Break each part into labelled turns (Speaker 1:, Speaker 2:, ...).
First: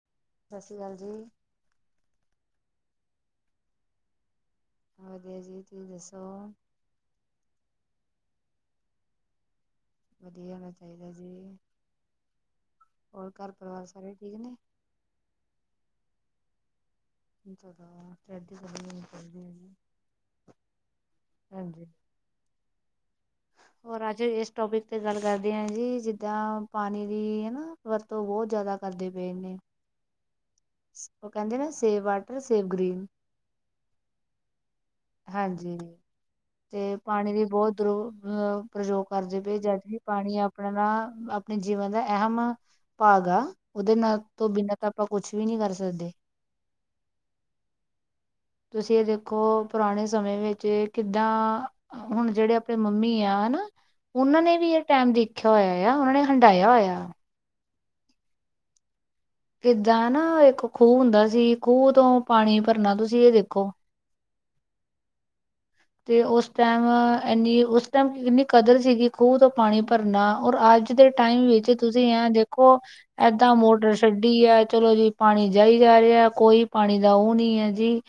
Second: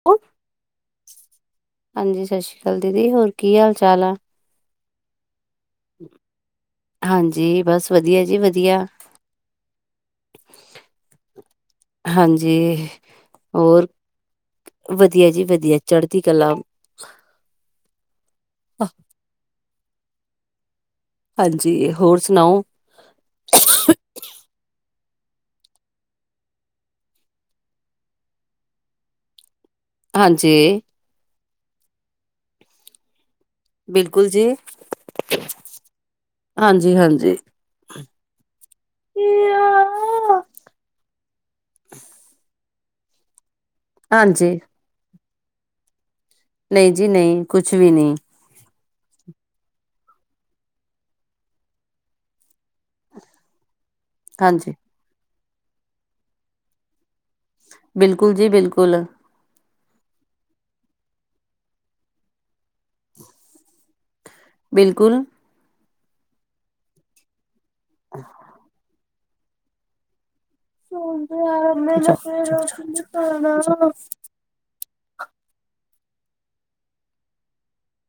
Speaker 1: [unintelligible]
Speaker 2: ਸਤਿ ਸ਼੍ਰੀ ਅਕਾਲ ਜੀ।
Speaker 1: ਹਾਂਜੀ ਸਾਸੀਕਾਲ ਦੀਦੀ ਹੋਰ ਕੀ ਹਾਲ-ਚਾਲ ਆ?
Speaker 2: ਵਧੀਆ ਜੀ ਤੁਸੀਂ ਦੱਸੋ?
Speaker 1: ਹਾਂਜੀ ਜੀ ਬਸ ਵਧੀਆ ਜੀ ਵਧੀਆ।
Speaker 2: ਵਧੀਆ ਹੋਣਾ ਚਾਹੀਦਾ ਜੀ
Speaker 1: ਹਾਂਜੀ
Speaker 2: ਹੋਰ ਘਰ ਪਰਿਵਾਰ ਸਾਰੇ ਠੀਕ ਨੇ।
Speaker 1: ਵਧੀਆ ਜੀ ਵਧੀਆ ਚੜ੍ਹਦੀ ਕਲਾ।
Speaker 2: [unintelligible]
Speaker 1: ਹਾਂਜੀ ਹੋਰ ਸੁਣਾਓ?
Speaker 2: ਹੋਰ ਅੱਜ ਇਸ ਟੋਪਿਕ ਤੇ ਗੱਲ ਕਰਦੇ ਆ ਜੀ ਜਿੱਦਾਂ ਪਾਣੀ ਦੀ ਹਨਾ। ਵਰਤੋਂ ਬਹੁਤ ਜ਼ਿਆਦਾ ਕਰਦੇ ਪਏ ਨੇ
Speaker 1: ਹਾਂਜੀ।
Speaker 2: ਉਹ ਕਹਿੰਦੇ ਨਾ ਸੇਵ ਵਾਟਰ, ਸੇਵ ਗ੍ਰੀਨ
Speaker 1: ਬਿਲਕੁਲ ਜੀ।
Speaker 2: ਹਾਂਜੀ।
Speaker 1: ਹਾਂਜੀ
Speaker 2: ਤੇ ਪਾਣੀ
Speaker 1: ਹਾਂਜੀ
Speaker 2: ਵੀ ਬਹੁਤ ਦੁਰੋ ਅਹ ਪ੍ਰਯੋਗ ਕਰਦੇ ਪਏ ਜਦ ਵੀ ਪਾਣੀ ਆਪਣਾ ਦਾ, ਆਪਣੇ ਜੀਵਨ ਦਾ ਅਹਿਮ ਭਾਗ ਆ ਉਹਦੇ ਨਾਲ ਤੋਂ
Speaker 1: ਹਾਂਜੀ
Speaker 2: ਬਿਨਾਂ ਆਪਾਂ ਕੁਛ ਵੀ ਨਹੀਂ ਕਰ ਸਕਦੇ।
Speaker 1: ਨਹੀਂ ਜੀ ਨਹੀਂ, ਕੁਛ ਵੀ ਨੀ।
Speaker 2: ਤੁਸੀਂ ਇਹ ਦੇਖੋ ਪੁਰਾਣੇ ਸਮੇਂ ਵਿੱਚ ਕਿੱਦਾਂ ਹੁਣ ਜਿਹੜੇ ਆਪਣੇ ਮੰਮੀ ਆ, ਹਨਾ। ਉਹਨਾਂ ਨੇ ਵੀ
Speaker 1: ਹਾਂਜੀ
Speaker 2: ਇਹ ਟਾਈਮ ਦੇਖਿਆ ਹੋਇਆ ਆ, ਉਹਨਾਂ ਨੇ ਹੰਡਾਇਆ ਹੋਇਆ।
Speaker 1: ਬਿਲਕੁਲ ਜੀ ਬਿਲਕੁਲ।
Speaker 2: ਕਿੱਦਾਂ ਨਾ ਇੱਕ ਖੂਹ ਹੁੰਦਾ ਸੀ, ਖੂਹ ਤੋਂ ਪਾਣੀ ਭਰਨਾ, ਤੁਸੀਂ ਇਹ ਦੇਖੋ
Speaker 1: ਬਿਲਕੁਲ।
Speaker 2: ਅਤੇ ਉਸ ਟਾਈਮ, ਇੰਨੀ ਉਸ ਟਾਈਮ ਇੰਨੀ ਕਦਰ ਸੀਗੀ ਖੂਹ ਤੋਂ ਪਾਣੀ ਭਰਨਾ ਔਰ ਅੱਜ ਦੇ ਟਾਈਮ ਵਿੱਚ ਤੁਸੀਂ ਆ ਦੇਖੋ ਏਦਾਂ ਮੋਟਰ ਈ ਐ, ਚਲੋ ਜੀ, ਪਾਣੀ ਜਾਈ ਜਾ ਰਿਹਾ, ਕੋਈ ਪਾਣੀ ਦਾ ਉਹ ਨੀ ਹੈ ਜੀ,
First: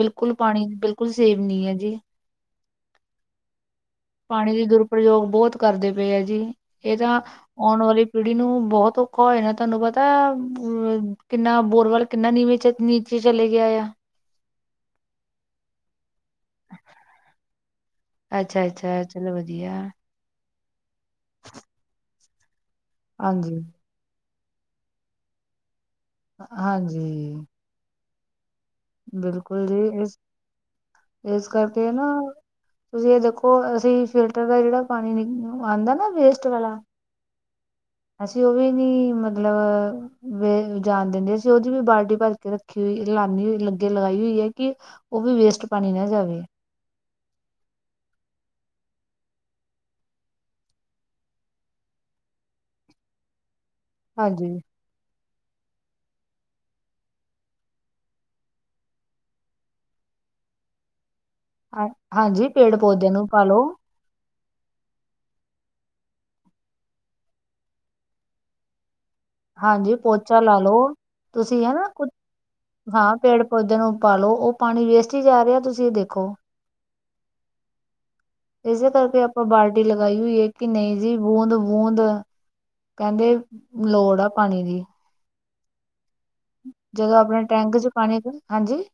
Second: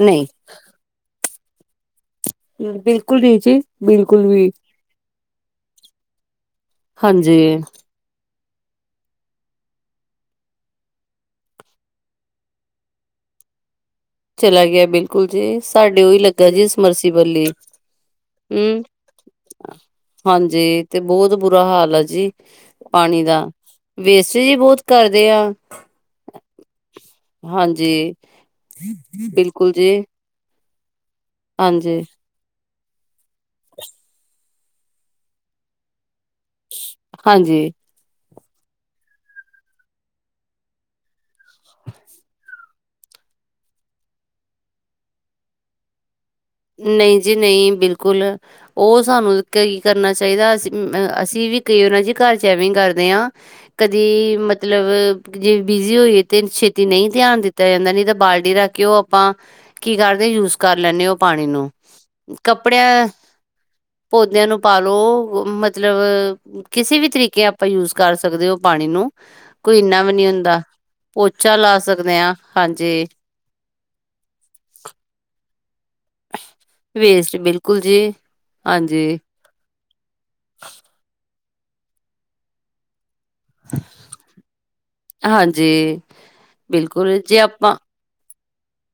Speaker 1: ਨਹੀਂ
Speaker 2: ਪਾਣੀ ਬਿਲਕੁਲ ਸੇਫ ਨਹੀਂ ਹੈ ਜੀ।
Speaker 1: ਬਿਲਕੁਲ ਵੀਰ ਜੀ। ਬਿਲਕੁਲ ਵੀ
Speaker 2: ਪਾਣੀ ਦੇ ਦੁਰਪ੍ਰਯੋਗ ਬਹੁਤ ਕਰਦੇ ਪਏ ਹੈ ਜੀ, ਇਹ ਤਾਂ
Speaker 1: ਹਾਂਜੀ
Speaker 2: ਆਉਣ ਵਾਲੀ ਪੀੜੀ ਨੂੰ ਬਹੁਤ ਔਖਾ ਹੋ ਜਾਣਾ, ਤੁਹਾਨੂੰ ਪਤਾ ਅ ਕਿੰਨਾ ਬੋਰਵੈਲ ਕਿੰਨਾ ਨੀਵੇਂ 'ਚ' ਚੇ ਚਲੇ ਗਿਆ ਏ ਆ।
Speaker 1: ਚੱਲਾ ਗਿਆ ਬਿਲਕੁਲ ਜੀ, ਸਾਡੇ ਉਹੀ ਲੱਗਾ ਸਮਰਸੀਬੱਲ ਈ
Speaker 2: ਅੱਛਾ-ਅੱਛਾ ਚਲੋ ਵਧੀਆ।
Speaker 1: ਹਾਂਜੀ ਤੇ ਬਹੁਤ ਬੁਰਾ ਹਾਲ ਆ ਜੀ ' [inaudible] ' ਪਾਣੀ ਦਾ।
Speaker 2: ਹਾਂਜੀ
Speaker 1: ਵੇਸਟੇਜ ਹੀ ਬਹੁਤ ਕਰਦੇ ਆ।
Speaker 2: ਹਾਂਜੀ।
Speaker 1: ਹਾਂਜੀ, ਬਿਲਕੁਲ
Speaker 2: ਜੀ
Speaker 1: ਜੀ‌।
Speaker 2: ਇਸ ਇਸ ਕਰਕੇ ਨਾ ਤੁਸੀਂ ਇਹ ਦੇਖੋ ਅਸੀਂ ਫਿਲਟਰ ਦਾ ਜਿਹੜਾ ਪਾਣੀ ਆਂਦਾ ਨਾ ਵਾਲਾ' '
Speaker 1: ਹਾਂਜੀ
Speaker 2: [inaudible] ਅਸੀਂ ਉਹ ਵੀ ਨੀ ਮਤਲਬ, ਵੇ ਜਾਣ ਦਿੰਦੇ ਅਸੀਂ ਉਹਦੀ ਵੀ ਬਾਲਟੀ ਭਰ ਕੇ ਰੱਖ ਰੱਖੀ ਹੋਈ ਲੀ ਹੋਈ ਲੱਗੇ ਲਗਾਈ ਹੋਈ ਹੈ ਕਿ, ਉਹ ਵੀ ਵੇਸਟ ਪਾਣੀ ਨਾ ਜਾਵੇ।
Speaker 1: ਨਹੀਂ ਜੀ ਨਹੀਂ, ਬਿਲਕੁਲ। ਉਹ ਸਾਨੂੰ ਕੀ ਕਰਨਾ ਚਾਹੀਦਾ, ਅਸੀਂ ਅ ਅਸੀਂ, ਵੀ ਕਈ ਉਹਨਾਂ ਜ ਘਰ 'ਚ' ਐਵੇਂ ਕਰਦੇ ਆਂ। ਕਦੀ
Speaker 2: ਹਾਂਜੀ
Speaker 1: ਮਤਲਬ ਜੇ ਬਿਜ਼ੀ ਹੋਈਏ ਤੇ ਛੇਤੀ ਨਹੀਂ ਧਿਆਨ ਦਿੱਤਾ ਜਾਂਦਾ ਨਹੀਂ ਤਾਂ ਬਾਲਟੀ ਰੱਖ ਕੇ ਉਹ ਆਪਾਂ ਕੀ ਕਰਦੇ ਆ ਯੂਜ ਕਰ ਲੈਂਦੇ ਉਹ ਪਾਣੀ ਨੂੰ '
Speaker 2: ਹਾਂ
Speaker 1: [inaudible] '
Speaker 2: ਹਾਂਜੀ ਪੇੜ
Speaker 1: ਕੱਪੜਿਆਂ
Speaker 2: ਪੌਦਿਆਂ ਨੂੰ ਪਾਲੋ
Speaker 1: ਪੌਦਿਆਂ ਨੂੰ ਪਾਲੋ ਮਤਲਬ ਕਿਸੇ ਵੀ ਤਰੀਕੇ ਆਪਾਂ ਯੂਜ ਕਰ ਸਕਦੇ ਉਹ ਪਾਣੀ ਨੂੰ ' [inaudible] ' ਕੋਈ
Speaker 2: ਹਾਂਜੀ
Speaker 1: ਇਨਾ ਵੀ ਨੀ
Speaker 2: ਪੋਚਾ ਲਾ
Speaker 1: ਹੁੰਦਾ
Speaker 2: ਲਓ
Speaker 1: ਪੋਚਾ
Speaker 2: ਤੁਸੀਂ
Speaker 1: ਲਾ
Speaker 2: ਹਨਾ ਕੁਛ
Speaker 1: ਸਕਦੇ ਆਂ, ਹਾਂਜੀ।
Speaker 2: ਹਾਂ ਪੇੜ ਪੌਦੇਿਆਂ ਨੂੰ ਪਾਲੋ, ਉਹ ਪਾਣੀ ਵੇਸਟ ਹੀ ਜਾ ਰਿਹਾ ਤੁਸੀਂ ਇਹ ਦੇਖੋ।
Speaker 1: ਵੇਸਟ, ਬਿਲਕੁਲ ਜੀ।
Speaker 2: ਇਸੇ
Speaker 1: ਹਾਂਜੀ
Speaker 2: ਕਰਕੇ ਆਪਾਂ ਬਾਲਟੀ ਲਗਾਈ ਹੋਈ ਹੈ ਕਿ ਨਹੀਂ ਜੀ ਬੂੰਦ-ਬੂੰਦ ' [inaudible] ' ਕਹਿੰਦੇ ਲੋੜ ਆ ਪਾਣੀ ਦੀ।
Speaker 1: ਹਾਂਜੀ
Speaker 2: ਜਦੋਂ
Speaker 1: ਬਿਲਕੁਲ ਜੇ
Speaker 2: ਆਪਣੇ
Speaker 1: ਆਪਾਂ
Speaker 2: ਟੈਂਕ 'ਚ ਪਾਣੀ ਹਾਂਜੀ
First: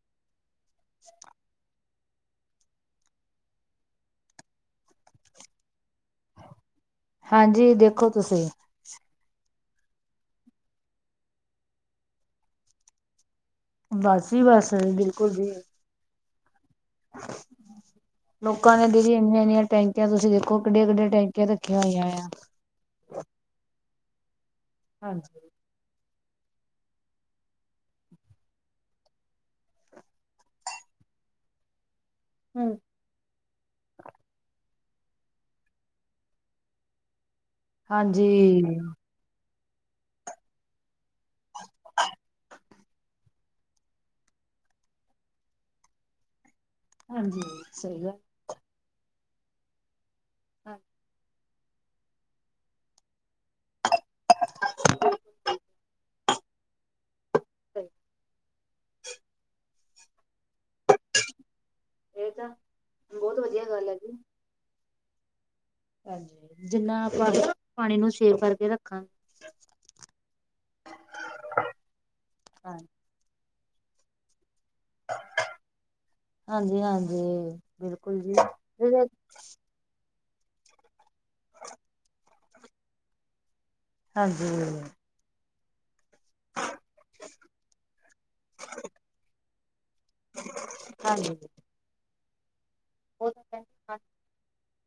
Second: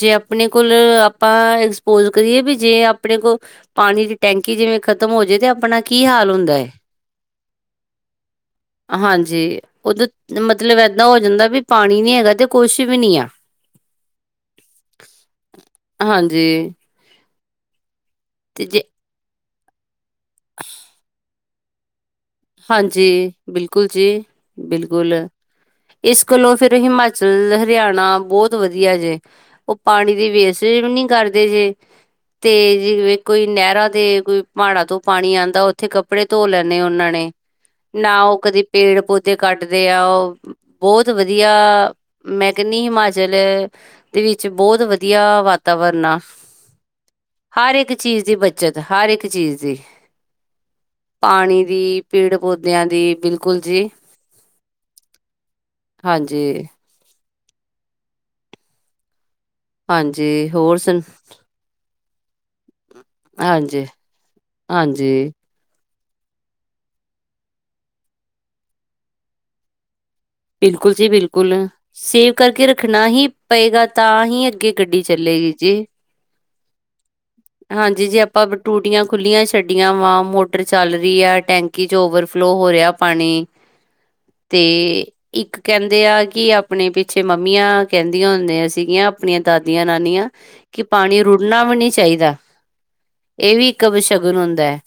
Speaker 1: ਜੇ ਆਪਣੇ ਕੋਲ ਆਪਾਂ ਐਕਸਪੋਜ ਕਰੀਏ ਵੀ ਜੇ ਆਪਣੇ ਕੋਲ ਪਾਣੀ ਦੀ ਟੈਂਕੀ ਜਿਵੇਂ ਖ਼ਤਮ ਹੋ ਜੇ। ਤੇ ਆਪਣਾ ਕੀ ਹਾਲ ਹੁੰਦਾ ਏ।
Speaker 2: ਹਾਂਜੀ ਦੇਖੋ ਤੁਸੀਂ।
Speaker 1: ਹਾਂਜੀ ਉਦੋਂ ਮਤਲਬ ਇੱਦਾਂ ਹੋ ਜਾਂਦਾ ਵੀ ਪਾਣੀ ਨੀ ਹੈਗਾ ਤੇ ਕੁਛ ਵੀ ਨਹੀਂ ਆ।
Speaker 2: ਬਸ ਜੀ ਬਸ ਬਿਲਕੁਲ ਜੀ।
Speaker 1: ਹਾਂਜੀ
Speaker 2: [unintelligible]
Speaker 1: ਤੇ
Speaker 2: ਲੋਕਾਂ
Speaker 1: ਜੇ
Speaker 2: ਦੀਆਂ ਦੀਦੀ ਇੰਨੀਆਂ- ਇੰਨੀਆਂ ਟੈਂਕੀਆਂ ਤੁਸੀਂ ਦੇਖੋ ਕਿੱਡੀਆ- ਕਿੱਡੀਆਂ ਟੈਂਕ ਰੱਖੀਆਂ ਹੋਈਆਂ ਆ।
Speaker 1: ਹਾਂਜੀ ਬਿਲਕੁਲ ਜੀ ਬਿਲਕੁਲ।
Speaker 2: ਹਾਂਜੀ
Speaker 1: ਇਸ ਗੱਲੋਂ ਫਿਰ ਹਿਮਾਚਲ, ਹਰਿਆਣਾ ਬਹੁਤ ਵਧੀਆ ਜੇ। ਉਹ ਪਾਣੀ ਦੀ ਵੇਸਟਜ ਵੀ ਨੀ ਕਰਦੇ ਜੇ। ਤੇ
Speaker 2: ਹਮ,
Speaker 1: ਜਿਵੇ ਕੋਈ ਨਹਿਰਾਂ ਤੇ ਕੋਈ ਪਹਾੜਾਂ ਤੋਂ ਪਾਣੀ ਆਦਾ ਉੱਥੇ ਕੱਪੜੇ ਧੋ ਲੈਣੇ ਉਹਨਾਂ ਨੇ ਨਾ ਉਹ ਕਦੀ
Speaker 2: ਹਾਂਜੀ
Speaker 1: ਪੇੜ ਪੌਦੇ ਕੱਟਦੇ ਆ। ਉਹ ਬਹੁਤ ਵਧੀਆ। ਮੈਂ ਕਹਿੰਨੀ ਆ ਹਿਮਾਚਲ ਦੇ ਵਿੱਚ ਬਹੁਤ ਵਧੀਆ ਵਾਤਾਵਰਨ ਆ।
Speaker 2: ਹਾਂਜੀ
Speaker 1: ਹਰ ਇੱਕ
Speaker 2: ਸਹੀ ਗੱਲ
Speaker 1: ਚੀਜ਼ ਦੀ ਬੱਚਤ ਹਰ ਇੱਕ ਚੀਜ਼ ਦੀ
Speaker 2: ਹਾਂ
Speaker 1: ਪਾਣੀ ਦੀ ਪੀੜ ਪੌਦਿਆਂ ਦੀ ਬਿਲਕੁਲ ਜੀ
Speaker 2: [unintelligible]
Speaker 1: ਹਾਂਜੀ।
Speaker 2: [unintelligible]
Speaker 1: ਹਾਂਜੀ ਹੋਰ ਸੁਣ
Speaker 2: ਇਹ ਤਾਂ ਬਹੁਤ ਵਧੀਆ
Speaker 1: ਹਾਂਜੀ
Speaker 2: ਗੱਲ ਹੈ ਜੀ।
Speaker 1: ਹਾਂਜੀ
Speaker 2: ਹਾਂਜੀ ਜਿੰਨਾ ਆਪਾਂ ਪਾਣੀ ਨੂੰ ਸੇਵ ਕਰਕੇ ਰੱਖਾਂ ਗੇ।
Speaker 1: ਬਿਲਕੁਲ ਜੀ ਬਿਲਕੁਲ ਸੇਵ ਕਰਕੇ
Speaker 2: ਹਾਂਜੀ
Speaker 1: ਰੱਖਣਾ ਹੀ ਪਏਗਾ ਤਾਂ ਹੀ ਅੱਗੇ ਗੱਡੀ ਚੱਲੇਗੀ ਜੀ
Speaker 2: ਹਾਂਜੀ
Speaker 1: ਹਾਂਜੀ ਜੀ
Speaker 2: ਬਿਲਕੁਲ
Speaker 1: ਜੇ ਆਪਾਂ ਵ ਟੂਟੀਆਂ
Speaker 2: ਹਾਂਜੀ।
Speaker 1: ਖੁੱਲੀਆਂ ਛੱਡ ਗੀਆਂ ਵਾ ਮੋਟਰ ਚੱਲ ਰਹੀ ਆ ਟੈਂਕੀ 'ਚ ਓਵਰਫਲੋ ਹੋ ਰਿਹਾ ਪਾਣੀ ਤੇ ਇੱਕ ਕਹਿੰਦੇ ਆ ਕਿ ਆਪਣੇ ਪਿੱਛੇ ਮੰਮੀਆਂ ਕਹਿੰਦੀਆਂ ਹੁੰਦੀਆਂ ਸੀਗੀਆਂ ਆਪਣੀਆਂ ਦਾਦੀਆਂ ਨਾਨੀਆਂ ਕਿ ਪਾਣੀ
Speaker 2: ਹਾਂਜੀ
Speaker 1: ਰੁੜਨਾ ਵਾ ਨੀ ਚਾਹੀਦਾ।
Speaker 2: ਉਹ
Speaker 1: ਇਹ
Speaker 2: ਤਾਂ
Speaker 1: ਵੀ ਇੱਕ ਅਬਸ਼ਗੁਨ ਹੁੰਦਾ ਐ।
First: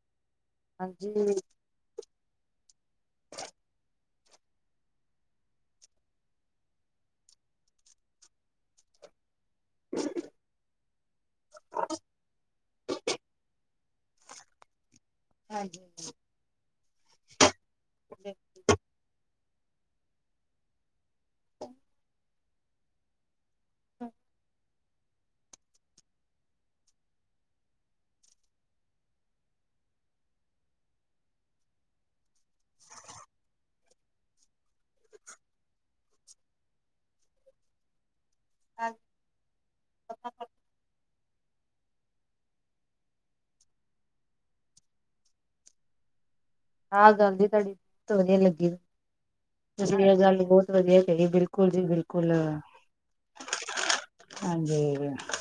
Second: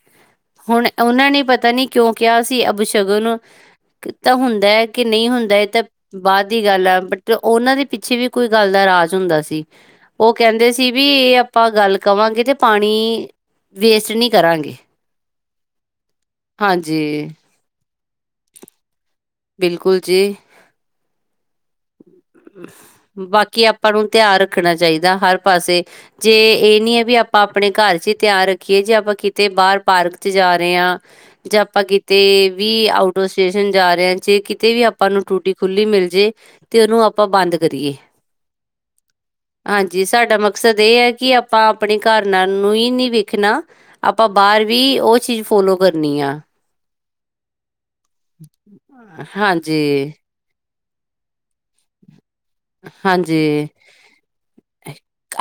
Speaker 1: ਹੁਣ ਉਹਨਾਂ
Speaker 2: ਹਾਂਜੀ
Speaker 1: ਨੇ ਪਤਾ ਨੀ ਕਿਉਂ ਕਿਹਾ ਸੀ ਅਬਸ਼ ਗਨ ਤਾਂ ਹੁੰਦਾ ਹੈ ਕਿ ਨਹੀਂ ਹੁੰਦਾ ਇਹ ਤਾਂ ਬਾਅਦ ਦੀ ਗੱਲ ਆ ਬਟ ਉਹਨਾਂ ਦੇ ਪਿੱਛੇ ਵੀ ਕੋਈ ਗੱਲ ਦਾ ਰਾਜ ਹੁੰਦਾ ਸੀ। ਉਹ ਕਹਿੰਦੇ ਸੀ ਵੀ ਇਹ ਆਪਾਂ ਗੱਲ ਕਵਾਂਗੇ ਤੇ ਪਾਣੀ ਵੇਸਟ ਨ੍ਹੀਂ ਕਰਾਂਗਾ।
Speaker 2: ਹਾਂਜੀ ਹਾਂਜੀ
Speaker 1: ਹਾਂਜੀ
Speaker 2: [inaudible]
Speaker 1: ਬਿਲਕੁਲ ਜੀ। ਬਾਕੀ ਆਪਾਂ ਨੂੰ ਧਿਆਨ ਰੱਖਣਾ ਚਾਹੀਦਾ ਹਰ ਪਾਸੇ ਜੇ ਇਹ ਨੀ ਆ ਵੀ ਆਪਾਂ ਆਪਣੇ ਘਰ 'ਚ ਹੀ ਧਿਆਨ ਰੱਖੀਏ ਜੇ ਆਪਾਂ ਕਿਤੇ ਬਾਹਰ ਪਾਰਕ 'ਚ ਜਾ ਰਹੇ ਆ। ਜੇ ਆਪਾਂ ਕਿਤੇ ਵੀ ਆਊਟ ਅਫੋ ਸਟੇਸ਼ਨ ਜਾ ਰਹੇ। ਜੇ ਕਿਤੇ ਵੀ ਆਪਾਂ ਨੂੰ ਟੂਟੀ ਖੁੱਲੀ ਮਿਲ ਜੇ ਤੇ ਉਹਨੂੰ ਆਪਾਂ ਬੰਦ ਕਰੀਏ
Speaker 2: ਆ
Speaker 1: ਹਾਂਜੀ ਸਾਡਾ ਮਕਸਦ ਇਹ ਏ ਕਿ ਆਪਾਂ ਆਪਣੇ ਘਰ ਨਾਲ਼ ਨੂੰ ਈ ਨੀ ਵੇਖਣਾ ਆਪਾਂ ਬਾਹਰ ਵੀ ਉਹ ਚੀਜ਼ ਫੋਲੋ ਕਰਨੀ ਆ
Speaker 2: ਆਹ ਗੱਲ ਦੀ ਤੁਹਾਡੀ ਬਹੁਤ ਵਧੀਆਂ ਲੱਗੀ
Speaker 1: ਹਾਂਜੀ,
Speaker 2: [unintelligible] ਗੱਲ ਬਹੁਤ ਵਧੀਆਂ ਜੀ ਬਿਲਕੁਲ ਜੀ ਬਿਲਕੁਲ
Speaker 1: ਹਾਂਜੀ
Speaker 2: ਹਾਂਜੀ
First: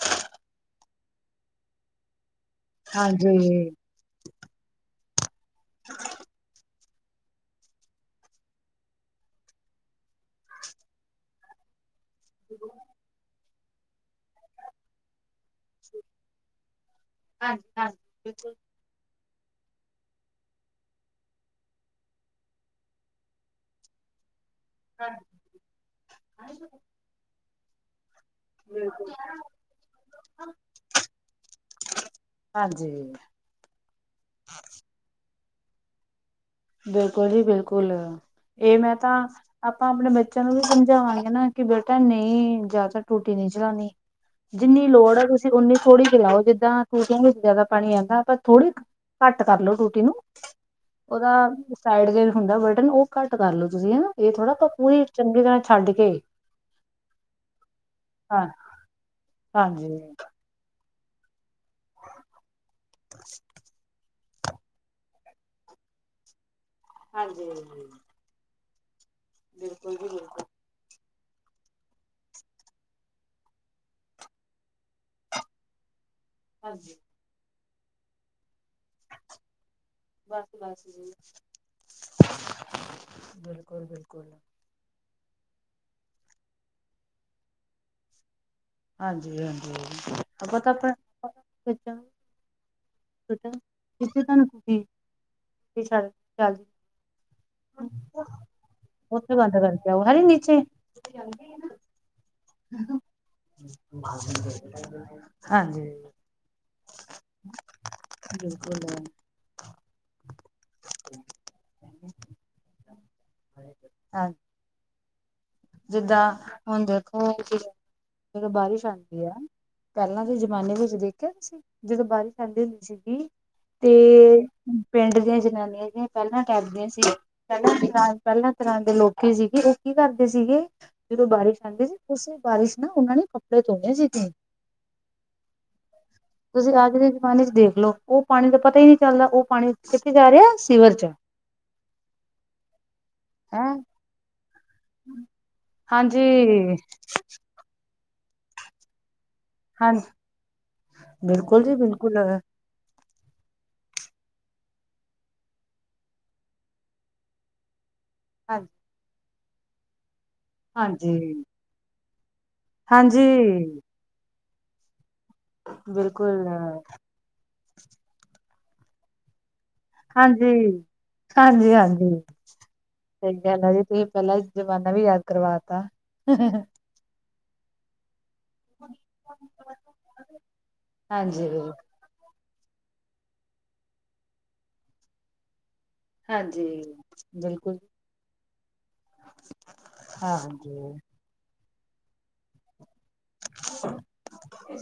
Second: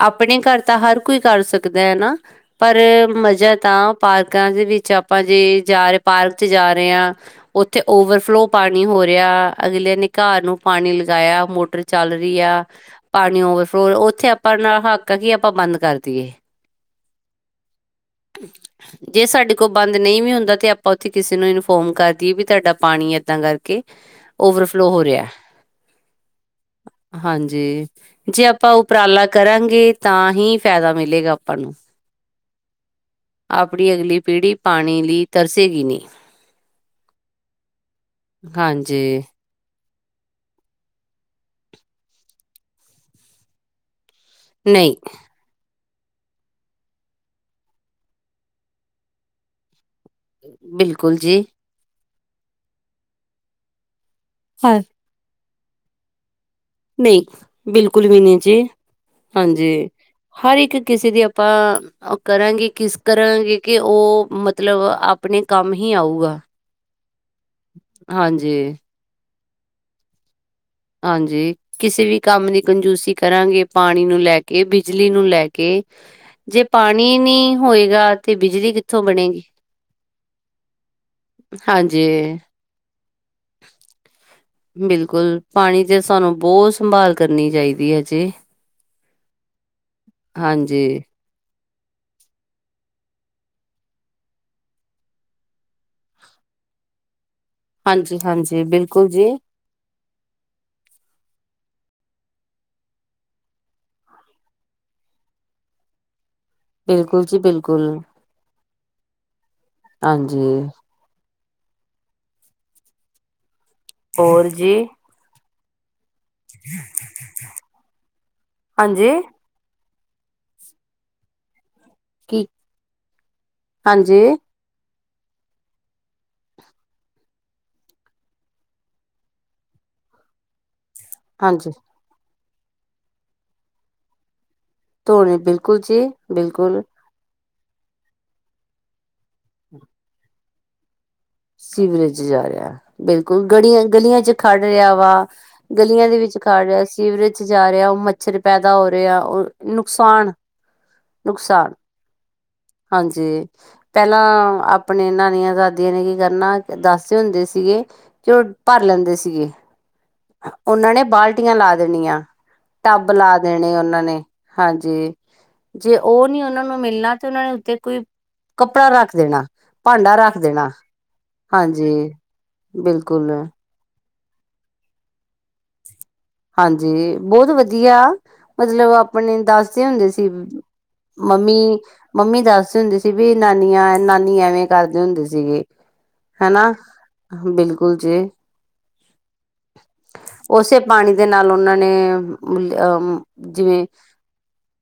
Speaker 1: ਆਪਣੇ ਘਰ ਤਾਂ ਹਰ ਕੋਈ ਕਰ ਸਕਦਾ ਹੈ ਨਾ ਪਰ
Speaker 2: ਹਾਂਜੀ।
Speaker 1: ਮਜ਼ਾ
Speaker 2: ਹਾਂਜੀ
Speaker 1: ਤਾਂ ਪਾਰਕਾਂ ਦੇ ਵਿੱਚ ਆਪ ਆਪਾਂ ਜੇ ਜਾ ਰਹੇ ਪਾਰਕ ਚ ਜਾ ਰਹੇ ਆ ਉੱਥੇ ਓਵਰਫਲੋ ਪਾਣੀ ਹੋ ਰਿਹਾ ਅਗਲਿਆਂ ਨੇ ਘਾਹ ਨੂੰ ਪਾਣੀ ਲਗਾਇਆ ਮੋਟਰ ਚੱਲ ਰਹੀ ਆ ਪਾਣੀ ਓਵਰਫਲੋ ਉੱਥੇ ਆਪਾਂ ਨਾਲ਼ ਹੱਕ ਕੀ ਆਪਾਂ ਬੰਦ ਕਰ ਦੀਏ
Speaker 2: ਹਾਂਜੀ- ਹਾਂਜੀ ਬਿਲਕੁਲ।
Speaker 1: ਜੇ ਸਾਡੇ ਕੋ ਬੰਦ ਨਹੀਂ ਵੀ ਹੁੰਦਾ ਤੇ ਆਪਾਂ ਉੱਥੇ ਕਿਸੇ ਨੂੰ ਇਨਫੋਮ ਕਰ ਦੀਏ ਵੀ ਤੁਹਾਡਾ ਪਾਣੀ ਏਦਾਂ ਕਰਕੇ ਓਵਰ
Speaker 2: ਹਾਂ
Speaker 1: ਹਾਂਜੀ। ਜੇ ਆਪਾਂ
Speaker 2: ਬਿਲਕੁਲ
Speaker 1: ਉਪਰਾਲਾ ਕਰਾਂਗੇ ਤਾਂ ਹੀ ਫ਼ਾਇਦਾ ਮਿਲੇਗਾ ਆਪਾਂ ਨੂੰ
Speaker 2: ਹਾਂਜੀ।
Speaker 1: ਆਪੜੀ ਅਗਲੀ ਪੀੜ੍ਹੀ ਪਾਣੀ ਲਈ ਤਰਸੇਗੀ ਨੀ
Speaker 2: ਬਿਲਕੁਲ ਜੀ ਬਿਲਕੁਲ ਇਹ ਮੈਂ ਤਾਂ
Speaker 1: ਹਾਂਜੀ
Speaker 2: ਆਪਾਂ ਆਪਣੇ ਬੱਚਿਆਂ ਨੂੰ ਵੀ ਸਮਝਾਵਾਂਗੇ ਨਾ ਕਿ ਬੇਟਾ ਨਹੀਂ ਜ਼ਿਆਦਾਤਰ ਟੂਟੀ ਨਹੀਂ ਚਲਾਣੀ। ਜਿੰਨੀ
Speaker 1: ਨਹੀਂ
Speaker 2: ਲੋੜ ਆ ਤੁਸੀਂ। ਸੀ ਉੱਨੀ ਥੋੜੀ ਚਲਾਓ ਜਿੱਦਾਂ ਟੂਟੀਆਂ ਵਿੱਚ ਜ਼ਿਆਦਾ ਪਾਣੀ ਆਹਂਦਾ ਪਰ ਥੋੜ੍ਹੀ ਘੱਟ ਕਰ ਲੋ ਟੂਟੀ ਨੂੰ।
Speaker 1: ਬਿਲਕੁਲ
Speaker 2: ਉਹਦਾ
Speaker 1: ਜੀ
Speaker 2: ਸਾਈਡ ਜਿ ਹੁੰਦਾ ਬਟਨ ਉਹ ਘੱਟ ਕਰ ਲੋ ਤੁਸੀਂ ਹਨਾ, ਇਹ ਥੋੜਾ
Speaker 1: ਹਾਂ
Speaker 2: ਪੂਰੀ ਚੰਗੀ ਤਰ੍ਹਾਂ ਛੱਡ ਕੇ।
Speaker 1: ਨਹੀਂ ਬਿਲਕੁਲ ਵੀ ਨਹੀਂ
Speaker 2: ਹਾਂ
Speaker 1: ਜੀ ਹਾਂਜੀ, ਹਰ ਇੱਕ ਕਿਸੇ ਦੀ ਆਪ। ਆਪਾਂ ਕਰਾਂਗੇ ਕਿਸ ਕਰਾਂਗੇ ਕਿ ਉਹ ਮ ਮਤਲਬ ਆਪਣੇ ਕੰਮ ਹੀ ਆਊਗਾ।
Speaker 2: ਹਾਂਜੀ- ਹਾਂਜੀ।
Speaker 1: ਹਾਂਜੀ।
Speaker 2: ਬਿਲਕੁਲ ਜੀ ਬਿਲਕੁਲ।
Speaker 1: ਹਾਂਜੀ। ਕਿਸੇ ਵੀ ਕੰਮ ਦੀ ਕੰਜੂਸੀ ਕਰਾਂਗੇ ਪਾਣੀ ਨੂੰ ਲੈ ਕੇ ਬਿਜਲੀ ਨੂੰ ਲੈ ਕੇ। ਜੇ
Speaker 2: ਹਾਂਜੀ
Speaker 1: ਪਾਣੀ ਨੀ ਹੋਏਗਾ ਤੇ ਬਿਜਲੀ ਕਿੱਥੋਂ। ਕਿੱਥੋਂ ਬਣੇਗੀ,
Speaker 2: ਬਸ ਬਸ ਜੀ
Speaker 1: ਹਾਂਜੀ।
Speaker 2: ਬਿਲਕੁਲ -ਬਿਲਕੁਲ।
Speaker 1: ਬਿਲਕੁਲ ਪਾਣੀ ਚ ਸਾਨੂੰ ਬਹੁਤ ਸੰਭਾਲ ਕਰਨੀ ਚਾਹੀਦੀ ਏ ਜੀ।
Speaker 2: ਹਾਂਜੀ।
Speaker 1: ਹਾਂਜੀ,
Speaker 2: [unintelligible] ਕਿੱਥੇ ਤੁਹਾਨੂੰ ਡੀ [unintelligible] ਚੱਲ ਜ
Speaker 1: ਹਾਂਜੀ- ਹਾਂਜੀ ਬਿਲਕੁਲ ਜੀ।
Speaker 2: [unintelligible] ਹੀ ਨੀਚੇ [unintelligible] [unintelligible] ਹਾਂਜੀ।
Speaker 1: ਬਿਲਕੁਲ -ਜੀ ਬਿਲਕੁਲ
Speaker 2: ਬਿਲਕੁਲ
Speaker 1: ਹਾਂਜੀ।
Speaker 2: [inaudible]
Speaker 1: ਹੋਰ ਜੀ।
Speaker 2: ਜਿੱਦਾਂ ਹੁਣ ਦੇਖੋ ਤੁਸੀਂ ਜਦੋਂ ਬਾਰਿਸ਼
Speaker 1: ਹਾਂਜੀ।
Speaker 2: ਆਦੀ ਆ। ਪਹਿਲਾਂ ਦੇ ਜ਼ਮਾਨੇ ਵਿੱਚ ਦੇਖਿਆ ਸੀ ਜਦੋਂ ਬਾਰਿਸ਼
Speaker 1: ਕੀ,
Speaker 2: ਆਦੀ ਹੁੰਦੀ ਸੀਗੀ ਤੇ
Speaker 1: ਹਾਂਜੀ-ਹਾਂਜੀ,
Speaker 2: ਪਿੰਡ ਦੀਆਂ ਜਨਾਨੀਆਂ ਜੀਆ ਪਹਿਲਾਂ ਟੱਪਦੀਆਂ ਸੀ। ਪਹਿਲਾਂ [unintelligible] ਪਹਿਲਾਂ ਤਰ੍ਹਾਂ ਦੇ ਲੋਕੀ ਸੀਗੇ ਉਹ ਕੀ ਕਰਦੇ ਉਹ ਸੀਗੇ ਜਦੋਂ ਬਾਰਿਸ਼ ਆਦੀ ਸੀ ਉਸੇ ਬਾਰਿਸ਼ ਨਾਲ ਉਹਨਾਂ ਨੇ ਕੱਪੜੇ ਧੋਣੇ ਸੀਗੇ।
Speaker 1: ਧੋਣੇ ਬਿਲਕੁਲ ਜੀ,
Speaker 2: [inaudible] ਤੁਸੀਂ
Speaker 1: ਬਿਲਕੁਲ।
Speaker 2: ਅੱਜ ਦੇ ਜ਼ਮਾਨੇ ਚ ਦੇਖ ਲਓ। ਉਹ ਪਾਣੀ ਦਾ ਪਤਾ ਹੀ ਨਹੀਂ ਚੱਲਦਾ ਉਹ ਪਾਣੀ ਕਿੱਥੇ ਜਾ ਰਿਹਾ ਸਿਵਰ ਚ।
Speaker 1: ਸੀਵਰੇਜ ਚ ਜਾ ਰਿਹਾ ਬਿਲਕੁਲ
Speaker 2: ਹੈਂ
Speaker 1: ਗੜੀਆਂ -ਗਲੀਆਂ ਚ ਖੜ ਰਿਹਾ ਵਾ ਗਲੀਆਂ ਦੇ
Speaker 2: ਹਾਂਜੀ
Speaker 1: ਵਿੱਚ ਖੜ ਰਿਹਾ ਸੀਵਰੇਜ ਜਾ ਰਿਹਾ ਉਹ ਮੱਛਰ ਪੈਦਾ ਹੋ ਰਿਹਾ ਉਹ
Speaker 2: ਹਾਂ
Speaker 1: ਨੁਕਸਾਨ [inaudible]
Speaker 2: ਬਿਲਕੁਲ
Speaker 1: ਨੁਕਸਾਨ।
Speaker 2: ਜੀ ਬਿਲਕੁਲ
Speaker 1: ਹਾਂਜੀ ਪਹਿਲਾਂ ਆਪਣੇ ਨਾਨੀਆਂ ਦਾਦੀਆਂ ਨੇ ਕਰਨਾ ਦੱਸਦੇ ਹੁੰਦੇ ਸੀਗੇ ਕਿ, ਉਹ
Speaker 2: ਹਾਂਜੀ
Speaker 1: ਭਰ ਲੈਂਦੇ ਸੀਗੇ। ਉਹਨਾਂ ਨੇ
Speaker 2: ਹਾਂਜੀ
Speaker 1: ਬਾਲਟੀਆਂ ਲਾ ਦੇਣੀਆਂ ਟੱਬ
Speaker 2: ਹਾਂਜੀ
Speaker 1: ਲਾ ਦੇਣੇ ਉਹਨਾਂ ਨੇ ਹਾਂਜੀ। ਜੇ ਉਹ ਨੀ
Speaker 2: ਬਿਲਕੁਲ
Speaker 1: ਉਹਨਾਂ ਨੂੰ ਮਿਲਣਾ ਤੇ ਉਹਨਾਂ ਨੇ ਉੱਤੇ ਕੋਈ ਕੱਪੜਾ ਰੱਖ ਦੇਣਾ। ਭਾਂਡਾ ਰੱਖ
Speaker 2: ਹਾਂਜੀ
Speaker 1: ਦੇਣਾ, ਹਾਂਜੀ ਬਿਲਕੁਲ
Speaker 2: ਪਏ ਜੀ ਤੁਸੀਂ ਪਹਿਲਾਂ ਜ਼ਮਾਨਾ ਵੀ ਯਾਦ ਕਰਵਾ ਤਾਂ [unintelligible]
Speaker 1: ਜੀ ਬਹੁਤ ਵਧੀਆ। ਮਤਲਬ ਆਪਣੇ ਦੱਸਦੇ ਹੁੰਦੇ ਸੀ
Speaker 2: ਹਾਂਜੀ
Speaker 1: ਮੰਮੀ ਮੰਮੀ ਦੱਸਦੇ ਹੁੰਦੀ ਸੀ ਵੀ ਨਾਨੀਆਂ ਨਾਨੀ ਐਵੇਂ ਕਰਦੇ ਹੁੰਦੇ ਸੀਗੇ। ਹਨਾ,
Speaker 2: ਹਾਂਜੀ
Speaker 1: ਬਿਲਕੁਲ ਜੀ।
Speaker 2: [inaudible] ਹਾਂ ਹਾਂਜੀ
Speaker 1: ਉਸੇ ਪਾਣੀ ਦੇ ਨਾਲ ਉਹਨਾਂ ਨੇ ਮੁਲਿਆ ਮ ਆ ਜਿਵੇਂ,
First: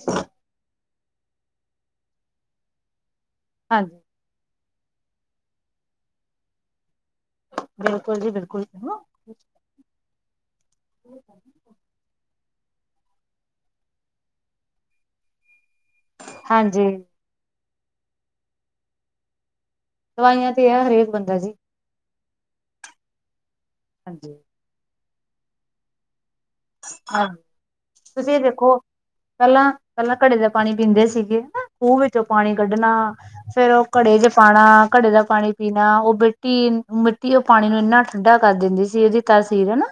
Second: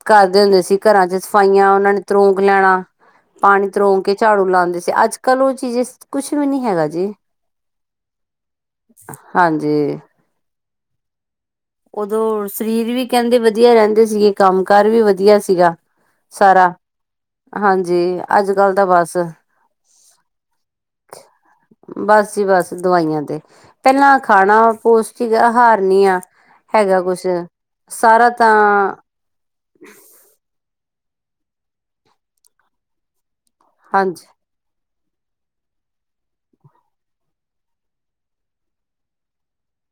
Speaker 1: ਕਰਦੇ ਹੁੰਦੇ ਸੀ ਘਰਾਂ ਚ ਸਫਾਈਆਂ ਉਹਨਾਂ ਨੇ ਤਰੋਂਕ ਲੈਣਾ। ਪਾਣੀ
Speaker 2: ਹਾਂਜੀ
Speaker 1: ਤਰੋਂਕ ਕੇ ਝਾੜੂ ਲਾਉਂਦੇ ਸੀ ਅੱਜ ਕੱਲ ਉਹ ਚੀਜ਼ ਕੁਛ ਵੀ ਨੀ ਹੈਗਾ ਜੀ।
Speaker 2: ਬਿਲਕੁਲ ਜੀ ਬਿਲਕੁਲ ਜੀ ਹਨਾ।
Speaker 1: ਹਾਂਜੀ।
Speaker 2: [inaudible]
Speaker 1: ਉਦੋਂ ਸਰੀਰ ਵੀ ਕਹਿੰਦੇ ਵਧੀਆ ਰਹਿੰਦੇ ਸੀਗੇ ਕੰਮ ਕਾਰ ਵੀ ਵਧੀਆ ਸੀਗਾ। ਸਾਰਾ,
Speaker 2: ਹਾਂਜੀ
Speaker 1: ਹਾਂਜੀ ਅੱਜ ਕੱਲ ਤਾਂ ਬਸ
Speaker 2: ਦਵਾਈਆਂ ਤੇ ਹੈ ਹਰੇਕ ਬੰਦਾ ਜੀ
Speaker 1: ਬਸ ਜੀ ਬਸ ਦਵਾਈਆਂ ਤੇ, ਪਹਿਲਾਂ
Speaker 2: ਹਾਂਜੀ
Speaker 1: ਖਾਣਾ ਪੋਸ਼ਟਿਕ ਆਹਾਰ ਨੀ ਆ। ਹੈਗਾ ਕੁਛ,
Speaker 2: ਹਾਂਜੀ
Speaker 1: ਸਾਰਾ
Speaker 2: ਤੁਸੀਂ ਇਹ
Speaker 1: ਤਾਂ
Speaker 2: ਦੇਖੋ ਪਹਿਲਾਂ, ਪਹਿਲਾਂ ਘੜੇ ਦਾ ਪਾਣੀ ਪੀਂਦੇ ਸੀਗੇ, ਹ ਖੂਹ ਵਿੱਚੋਂ ਪਾਣੀ ਕੱਢਣਾ। ਫੇਰ ਉਹ ਘੜੇ
Speaker 1: ਹਾਂਜੀ
Speaker 2: ਜ ਪਾਣਾ, ਘੜੇ ਦਾ ਪਾਣੀ ਪੀਣਾ ਉਹ ਮਿੱਟੀ, ਮਿੱਟੀ ਉਹ ਪਾਣੀ ਨੂੰ ਇੰਨਾ ਠੰਢਾ ਕਰ ਦਿੰਦੀ ਸੀ ਇਹਦੀ ਤਾ ਸੀਰ ਹਨਾ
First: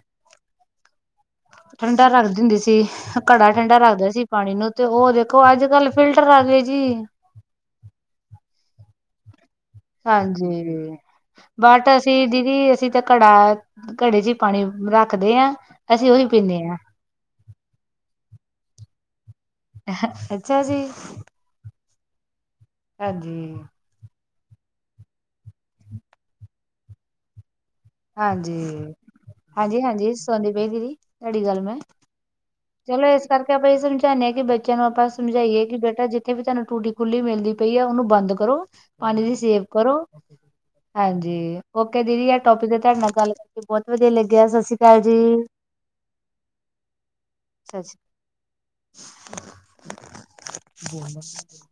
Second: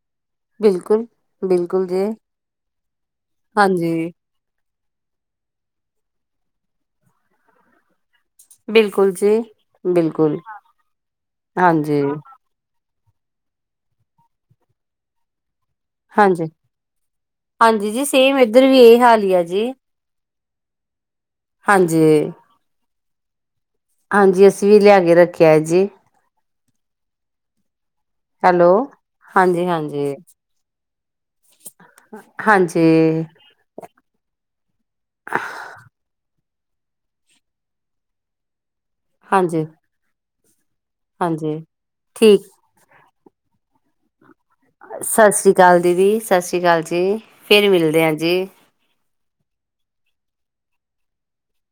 Speaker 1: ਬਿਲਕੁਲ ਬਿਲਕੁਲ ਜੀ
Speaker 2: ਠੰਡਾ ਰੱਖਦੀ ਹੁੰਦੀ ਸੀ। ਘੜਾ ਠੰਡਾ ਰੱਖਦਾ
Speaker 1: ਹਾਂਜੀ
Speaker 2: ਸੀ। ਪਾਣੀ ਨੂੰ ਤੇ ਉਹ ਦੇਖੋ ਅੱਜ ਕੱਲ ਫਿਲਟਰ ਆਗੇ ਜੀ।
Speaker 1: ਬਿਲਕੁਲ ਜੀ। ਬਿਲਕੁਲ
Speaker 2: ਹਾਂਜੀ, ਬਟ
Speaker 1: ਹਾਂਜੀ
Speaker 2: ਅਸੀਂ ਦੀ ਵੀ ਅਸੀਂ ਤਾਂ ਘੜਾ, ਘੜੇ ਚ ਹੀ ਪਾਣੀ ਰੱਖਦੇ ਆ ਅਸੀਂ ਉਹੀ
Speaker 1: ਹਾਂਜੀ
Speaker 2: ਪੀਂਦੇ ਆ।
Speaker 1: ਹਾਂਜੀ ਜੀ ਸੇਮ ਇੱਧਰ ਵੀ ਇਹ ਹਾਲ ਹੀ ਆ ਜੀ।
Speaker 2: ਅੱਛਾ ਜੀ।
Speaker 1: ਹਾਂਜੀ।
Speaker 2: ਹੇਜੀ।
Speaker 1: ਹਾਂਜੀ, ਅਸੀਂ ਵੀ ਲਿਆ ਕੇ ਰੱਖਿਆ ਏ ਜੀ। ਹੈਲੋ
Speaker 2: ਹਾਂਜੀ। ਹਾਂਜੀ- ਹਾਂਜੀ ਸੁਣਦੀ ਪਈ ਦੀਦੀ, ਤੁਹਾਡੀ ਗੱਲ ਮੈਂ, ਚਲੋ
Speaker 1: ਹਾਂਜੀ
Speaker 2: ਇਸ ਕਰਕੇ ਆਪਾਂ ਇਹ ਸਮਝਾਣੇ ਹਾਂ ਕਿ ਬੱਚਿਆਂ ਨੂੰ ਆਪਾਂ ਸਮਝਾਈਏ ਕਿ ਬੇਟਾ ਜਿੱ- ਥੇ ਵੀ ਤਹਾਨੂੰ ਟੂਟੀ ਖੁੱਲੀ ਮਿਲਦੀ ਪਈ ਆ ਉਹਨੂੰ ਬੰਦ ਕਰੋ, ਪਾਣੀ ਦੀ ਸੇਵ
Speaker 1: ਹਾਂਜੀ
Speaker 2: ਕਰੋ। ਹਾਂਜੀ, ਓਕੇ ਦੀਦੀ ਆ
Speaker 1: ਠੀਕ
Speaker 2: ਟੋਪਿਕ ਦੇ ਤੁਹਾਡੇ ਨਾਲ ਗੱਲ ਕਰਕੇ ਬਹੁਤ ਵਧੀਆ ਲੱਗਿਆ ਸਸਰੀ ਕਾਲ ਜੀ।
Speaker 1: ਚੱਲ ਦੀਦੀ ਸਤਿ ਸ਼ਸੀ‌ ਕਾਲ ਜੀ, ਫੇਰ
Speaker 2: ਸਤਿ
Speaker 1: ਮਿਲਦੇ
Speaker 2: ਸ਼੍ਰੀ
Speaker 1: ਆ ਜੀ।
Speaker 2: [unintelligible]